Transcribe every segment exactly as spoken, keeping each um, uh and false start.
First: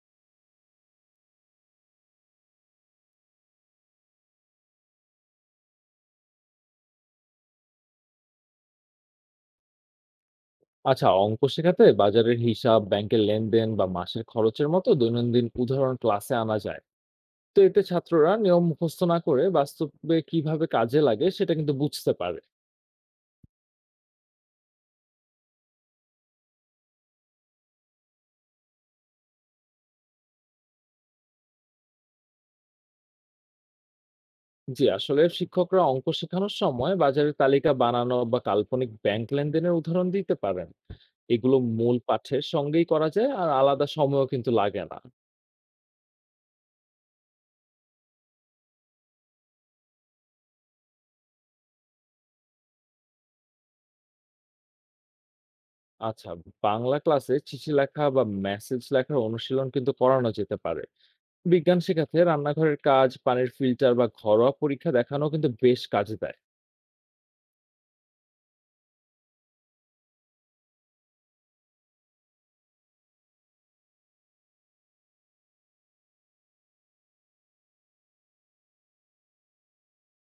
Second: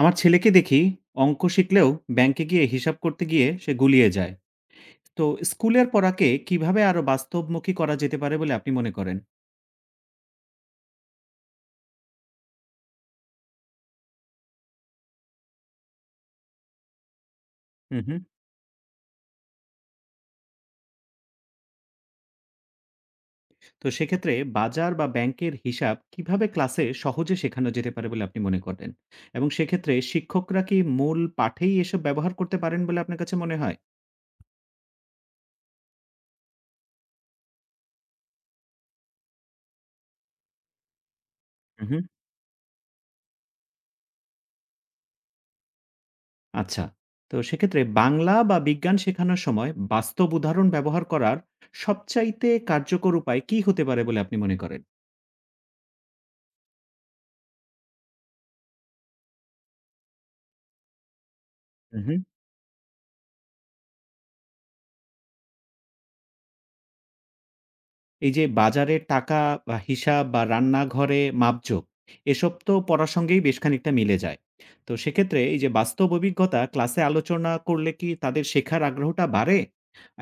আমার ছেলেকে দেখি অঙ্ক শিখলেও ব্যাংকে গিয়ে হিসাব করতে গিয়ে সে গুলিয়ে যায়। তো স্কুলের পড়াকে কিভাবে আরো বাস্তবমুখী করা যেতে পারে বলে আপনি মনে করেন? আচ্ছা, অঙ্ক শেখাতে বাজারের হিসাব, ব্যাংকের লেনদেন বা মাসের খরচের মতো দৈনন্দিন উদাহরণ ক্লাসে আনা যায়। তো এতে হুম হুম। ছাত্ররা নিয়ম মুখস্থ না করে বাস্তবে কিভাবে কাজে লাগে সেটা কিন্তু বুঝতে পারে। তো সেক্ষেত্রে বাজার বা ব্যাংকের হিসাব কিভাবে ক্লাসে সহজে শেখানো যেতে পারে বলে আপনি মনে করেন, এবং সেক্ষেত্রে শিক্ষকরা কি মূল পাঠেই এসব ব্যবহার করতে পারেন বলে আপনার কাছে মনে হয়? জি, আসলে শিক্ষকরা অঙ্ক শেখানোর সময় বাজারের তালিকা বানানো বা কাল্পনিক ব্যাংক লেনদেনের উদাহরণ দিতে পারেন। এগুলো হুম মূল হুম। পাঠের সঙ্গেই করা যায় আর আলাদা সময়ও কিন্তু লাগে না। আচ্ছা, তো সেক্ষেত্রে বাংলা বা বিজ্ঞান শেখানোর সময় বাস্তব উদাহরণ ব্যবহার করার সবচাইতে কার্যকর উপায় কি হতে পারে বলে আপনি মনে করেন? আচ্ছা, বাংলা ক্লাসে চিঠি লেখা বা মেসেজ লেখার অনুশীলন কিন্তু করানো যেতে পারে। বিজ্ঞান হুম শেখাতে হুম। রান্নাঘরের কাজ, পানির ফিল্টার বা ঘরোয়া পরীক্ষা দেখানো কিন্তু বেশ কাজে দেয়। এই যে বাজারের টাকা বা হিসাব বা রান্নাঘরে মাপজোক, এসব তো পড়ার সঙ্গেই বেশ খানিকটা মিলে যায়। তো সেক্ষেত্রে এই যে বাস্তব অভিজ্ঞতা ক্লাসে আলোচনা করলে কি তাদের শেখার আগ্রহটা বাড়ে?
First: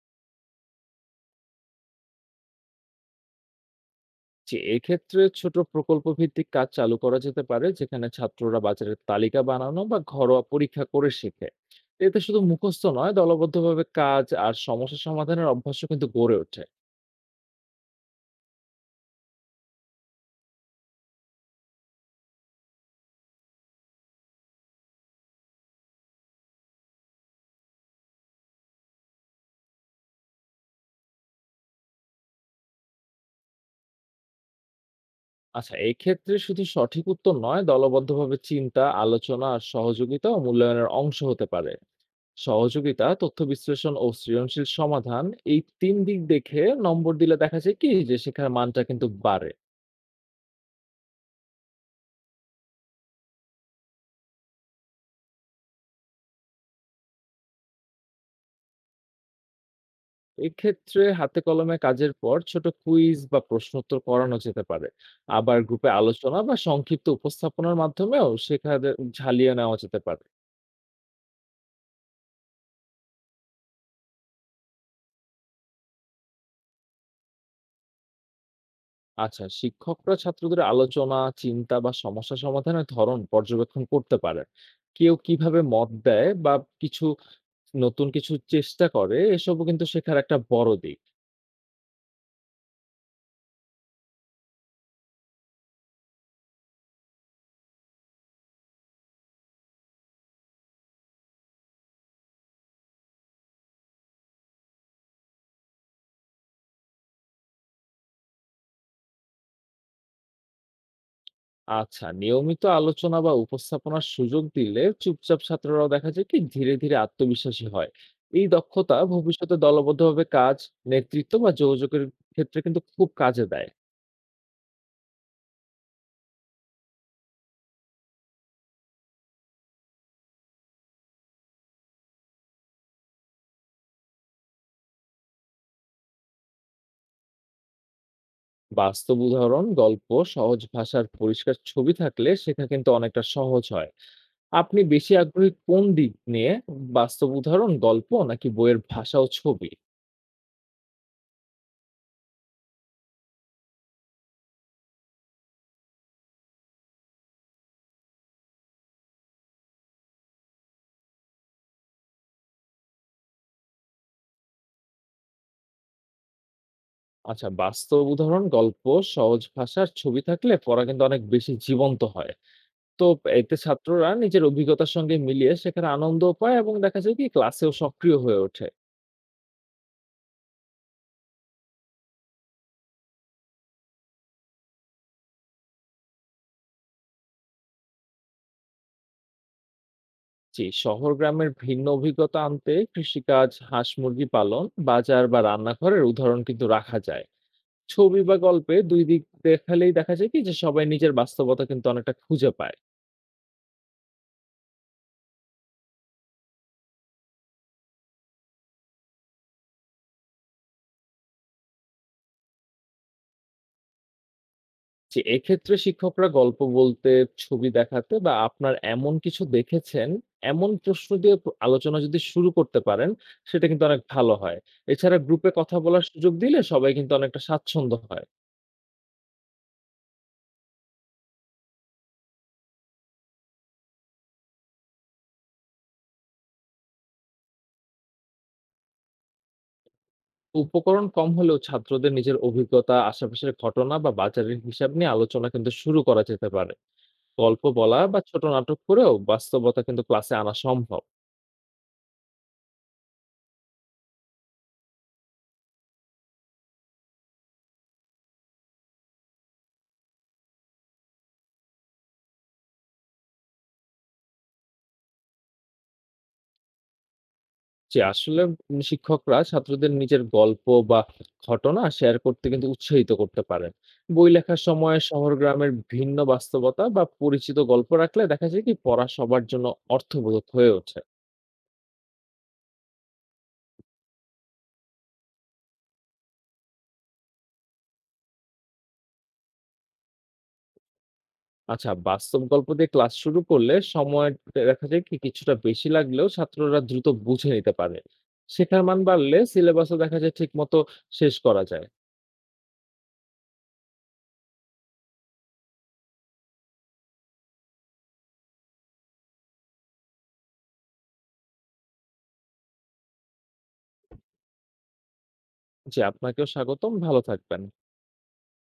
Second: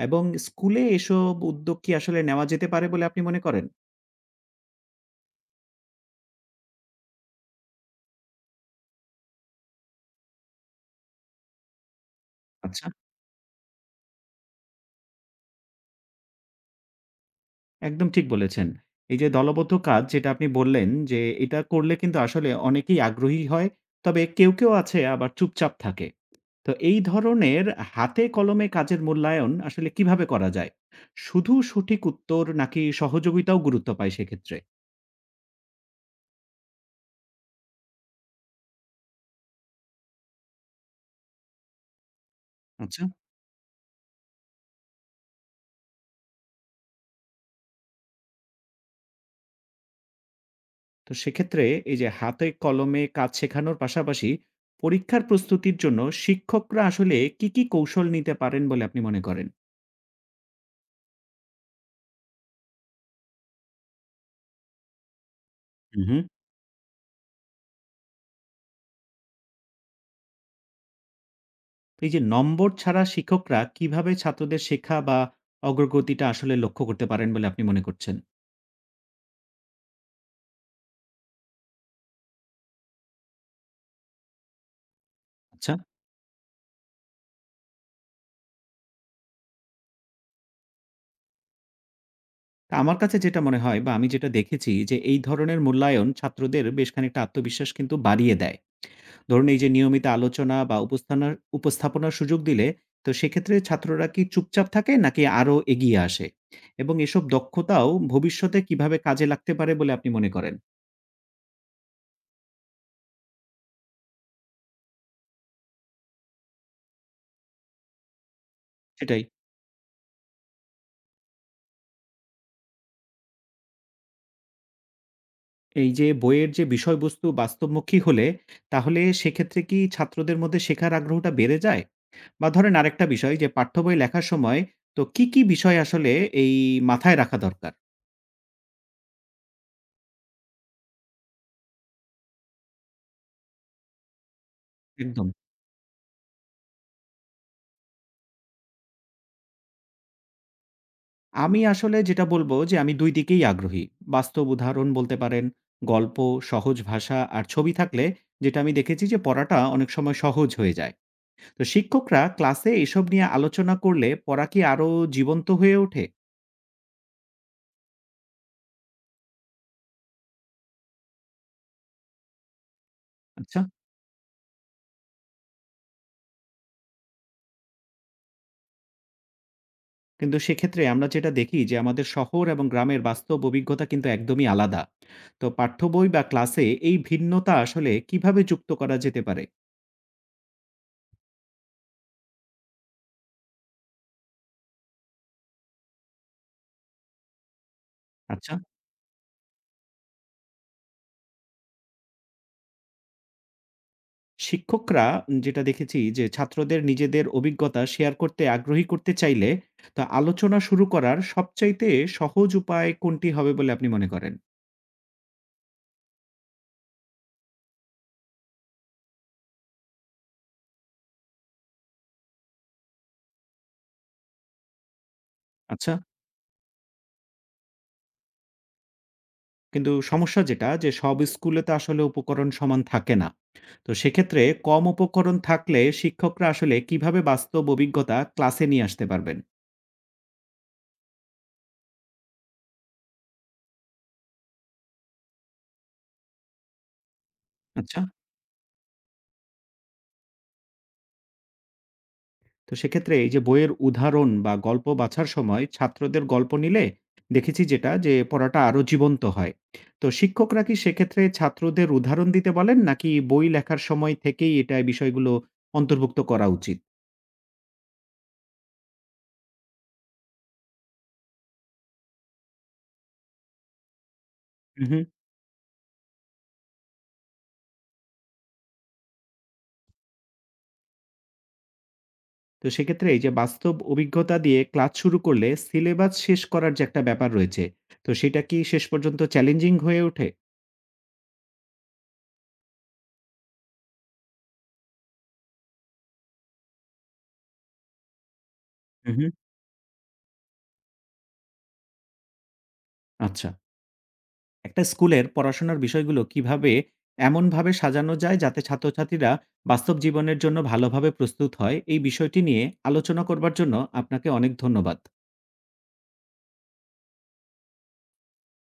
এবং স্কুলে এসব উদ্যোগ কি আসলে নেওয়া যেতে পারে বলে আপনি মনে করেন? যে এক্ষেত্রে ছোট প্রকল্প ভিত্তিক কাজ চালু করা যেতে পারে, যেখানে ছাত্ররা বাজারের তালিকা বানানো বা ঘরোয়া পরীক্ষা করে শেখে। এতে শুধু মুখস্থ আচ্ছা, নয়, দলবদ্ধভাবে কাজ আর সমস্যা সমাধানের অভ্যাসও কিন্তু গড়ে ওঠে। একদম ঠিক বলেছেন। এই যে দলবদ্ধ কাজ যেটা আপনি বললেন যে এটা করলে কিন্তু আসলে অনেকেই আগ্রহী হয়। তবে কেউ, কেউ আছে আবার চুপচাপ থাকে। তো এই ধরনের হাতে কলমে কাজের মূল্যায়ন আসলে কিভাবে করা যায়? শুধু সঠিক উত্তর নাকি সহযোগিতাও গুরুত্ব পায় সেক্ষেত্রে? আচ্ছা, এক্ষেত্রে শুধু সঠিক উত্তর নয়, দলবদ্ধভাবে চিন্তা, আলোচনা আর সহযোগিতা ও মূল্যায়নের অংশ হতে পারে। আচ্ছা। সহযোগিতা, তথ্য বিশ্লেষণ ও সৃজনশীল সমাধান, এই তিন দিক দেখে নম্বর দিলে দেখা যায় কি যে শেখার মানটা কিন্তু বাড়ে। তো সেক্ষেত্রে এই যে হাতে কলমে কাজ শেখানোর পাশাপাশি পরীক্ষার প্রস্তুতির জন্য শিক্ষকরা আসলে কি, কি কৌশল নিতে পারেন বলে আপনি মনে করেন? এক্ষেত্রে হাতে কলমে কাজের পর ছোট কুইজ বা প্রশ্নোত্তর করানো যেতে পারে। আবার গ্রুপে হুম, হুম। আলোচনা বা সংক্ষিপ্ত উপস্থাপনার মাধ্যমেও শেখা দে ঝালিয়ে নেওয়া যেতে পারে। এই যে নম্বর ছাড়া শিক্ষকরা কিভাবে ছাত্রদের শেখা বা অগ্রগতিটা আসলে লক্ষ্য করতে পারেন বলে আপনি মনে করছেন? আচ্ছা, শিক্ষকরা ছাত্রদের আলোচনা, চিন্তা বা সমস্যা সমাধানের ধরন পর্যবেক্ষণ করতে পারে। কেউ কিভাবে আচ্ছা। মত দেয় বা কিছু নতুন কিছু চেষ্টা করে, এসবও কিন্তু শেখার একটা বড় দিক। তা আমার কাছে যেটা মনে হয় বা আমি যেটা দেখেছি যে এই ধরনের মূল্যায়ন ছাত্রদের বেশ খানিকটা আত্মবিশ্বাস কিন্তু বাড়িয়ে দেয়। ধরুন এই যে নিয়মিত আলোচনা বা উপস্থানার উপস্থাপনার সুযোগ দিলে তো সেক্ষেত্রে ছাত্ররা কি চুপচাপ থাকে নাকি আরো এগিয়ে আসে? এবং এসব দক্ষতাও ভবিষ্যতে কিভাবে কাজে লাগতে পারে বলে আপনি মনে করেন? আচ্ছা, নিয়মিত আলোচনা বা উপস্থাপনার সুযোগ দিলে চুপচাপ ছাত্ররাও দেখা যায় কি ধীরে ধীরে আত্মবিশ্বাসী হয়। এই দক্ষতা সেটাই। ভবিষ্যতে দলবদ্ধভাবে কাজ, নেতৃত্ব বা যোগাযোগের ক্ষেত্রে কিন্তু খুব কাজে দেয়। এই যে বইয়ের যে বিষয়বস্তু বাস্তবমুখী হলে তাহলে সেক্ষেত্রে কি ছাত্রদের মধ্যে শেখার আগ্রহটা বেড়ে যায়? বা ধরেন আরেকটা বিষয় যে পাঠ্য বই লেখার সময় তো কি, কি বিষয় আসলে এই মাথায় রাখা দরকার? বাস্তব উদাহরণ, গল্প, সহজ ভাষার পরিষ্কার ছবি থাকলে শেখা কিন্তু অনেকটা সহজ হয়। আপনি বেশি একদম। আগ্রহী কোন দিক নিয়ে, বাস্তব উদাহরণ, গল্প নাকি বইয়ের ভাষা ও ছবি? আমি আসলে যেটা বলব যে আমি দুই দিকেই আগ্রহী। বাস্তব উদাহরণ বলতে পারেন, গল্প, সহজ ভাষা আর ছবি থাকলে, যেটা আমি দেখেছি যে পড়াটা অনেক সময় সহজ হয়ে যায়। তো শিক্ষকরা ক্লাসে এসব নিয়ে আলোচনা করলে পড়া কি আরো জীবন্ত হয়ে ওঠে? আচ্ছা, বাস্তব উদাহরণ, গল্প, সহজ ভাষার ছবি থাকলে পড়া কিন্তু অনেক বেশি জীবন্ত হয়। তো এতে আচ্ছা। ছাত্ররা নিজের অভিজ্ঞতার সঙ্গে মিলিয়ে সেখানে আনন্দও পায় এবং দেখা যায় কি ক্লাসেও সক্রিয় হয়ে ওঠে। কিন্তু সেক্ষেত্রে আমরা যেটা দেখি যে আমাদের শহর এবং গ্রামের বাস্তব অভিজ্ঞতা কিন্তু একদমই আলাদা। তো পাঠ্য বই বা ক্লাসে এই ভিন্নতা আসলে কিভাবে যুক্ত করা যেতে পারে? জি, শহর গ্রামের ভিন্ন অভিজ্ঞতা আনতে কৃষিকাজ, হাঁস মুরগি পালন, বাজার বা রান্নাঘরের উদাহরণ কিন্তু রাখা যায়। ছবি বা আচ্ছা, গল্পে দুই দিক দেখালেই দেখা যায় কি যে সবাই নিজের বাস্তবতা কিন্তু অনেকটা খুঁজে পায়। শিক্ষকরা, যেটা দেখেছি যে ছাত্রদের নিজেদের অভিজ্ঞতা শেয়ার করতে আগ্রহী করতে চাইলে তো আলোচনা শুরু করার সবচাইতে সহজ উপায় কোনটি হবে বলে আপনি মনে করেন? জি, এক্ষেত্রে শিক্ষকরা গল্প বলতে, ছবি দেখাতে বা আপনার এমন কিছু দেখেছেন, এমন প্রশ্ন দিয়ে প আলোচনা যদি শুরু করতে পারেন, সেটা কিন্তু অনেক ভালো হয়। এছাড়া গ্রুপে কথা আচ্ছা। বলার সুযোগ দিলে সবাই কিন্তু অনেকটা স্বাচ্ছন্দ্য হয়। কিন্তু সমস্যা যেটা যে সব স্কুলে তো আসলে উপকরণ সমান থাকে না। তো সেক্ষেত্রে কম উপকরণ থাকলে শিক্ষকরা আসলে কিভাবে বাস্তব অভিজ্ঞতা ক্লাসে নিয়ে আসতে পারবেন? উপকরণ কম হলেও ছাত্রদের নিজের অভিজ্ঞতা, আশেপাশের ঘটনা বা বাজারের হিসাব নিয়ে আলোচনা কিন্তু শুরু করা যেতে পারে। গল্প বলা আচ্ছা। বা ছোট নাটক করেও বাস্তবতা কিন্তু ক্লাসে আনা সম্ভব। তো সেক্ষেত্রে এই যে বইয়ের উদাহরণ বা গল্প বাছার সময় ছাত্রদের গল্প নিলে দেখেছি যেটা যে পড়াটা আরো জীবন্ত হয়। তো শিক্ষকরা কি সেক্ষেত্রে ছাত্রদের উদাহরণ দিতে বলেন নাকি বই লেখার সময় থেকেই এটা বিষয়গুলো অন্তর্ভুক্ত করা উচিত? জি, আসলে উম শিক্ষকরা ছাত্রদের নিজের গল্প বা ঘটনা শেয়ার করতে কিন্তু উৎসাহিত করতে পারেন। বই লেখার উহু। সময় শহর গ্রামের ভিন্ন বাস্তবতা বা পরিচিত গল্প রাখলে দেখা যায় কি পড়া সবার জন্য অর্থবোধক হয়ে ওঠে। তো সেক্ষেত্রে এই যে বাস্তব অভিজ্ঞতা দিয়ে ক্লাস শুরু করলে সিলেবাস শেষ করার যে একটা ব্যাপার রয়েছে, তো সেটা কি শেষ পর্যন্ত চ্যালেঞ্জিং হয়ে ওঠে? আচ্ছা, বাস্তব গল্প দিয়ে ক্লাস শুরু করলে সময় দেখা যায় কি কিছুটা বেশি লাগলেও ছাত্ররা দ্রুত বুঝে নিতে পারে। শেখার মান হুম, হুম। বাড়লে সিলেবাসও দেখা যায় ঠিকমতো শেষ করা যায়। আচ্ছা। একটা স্কুলের পড়াশোনার বিষয়গুলো কিভাবে এমনভাবে সাজানো যায় যাতে ছাত্রছাত্রীরা বাস্তব জীবনের জন্য ভালোভাবে প্রস্তুত হয়, এই বিষয়টি নিয়ে আলোচনা করবার জন্য আপনাকে অনেক ধন্যবাদ। জি, আপনাকেও স্বাগতম। ভালো থাকবেন।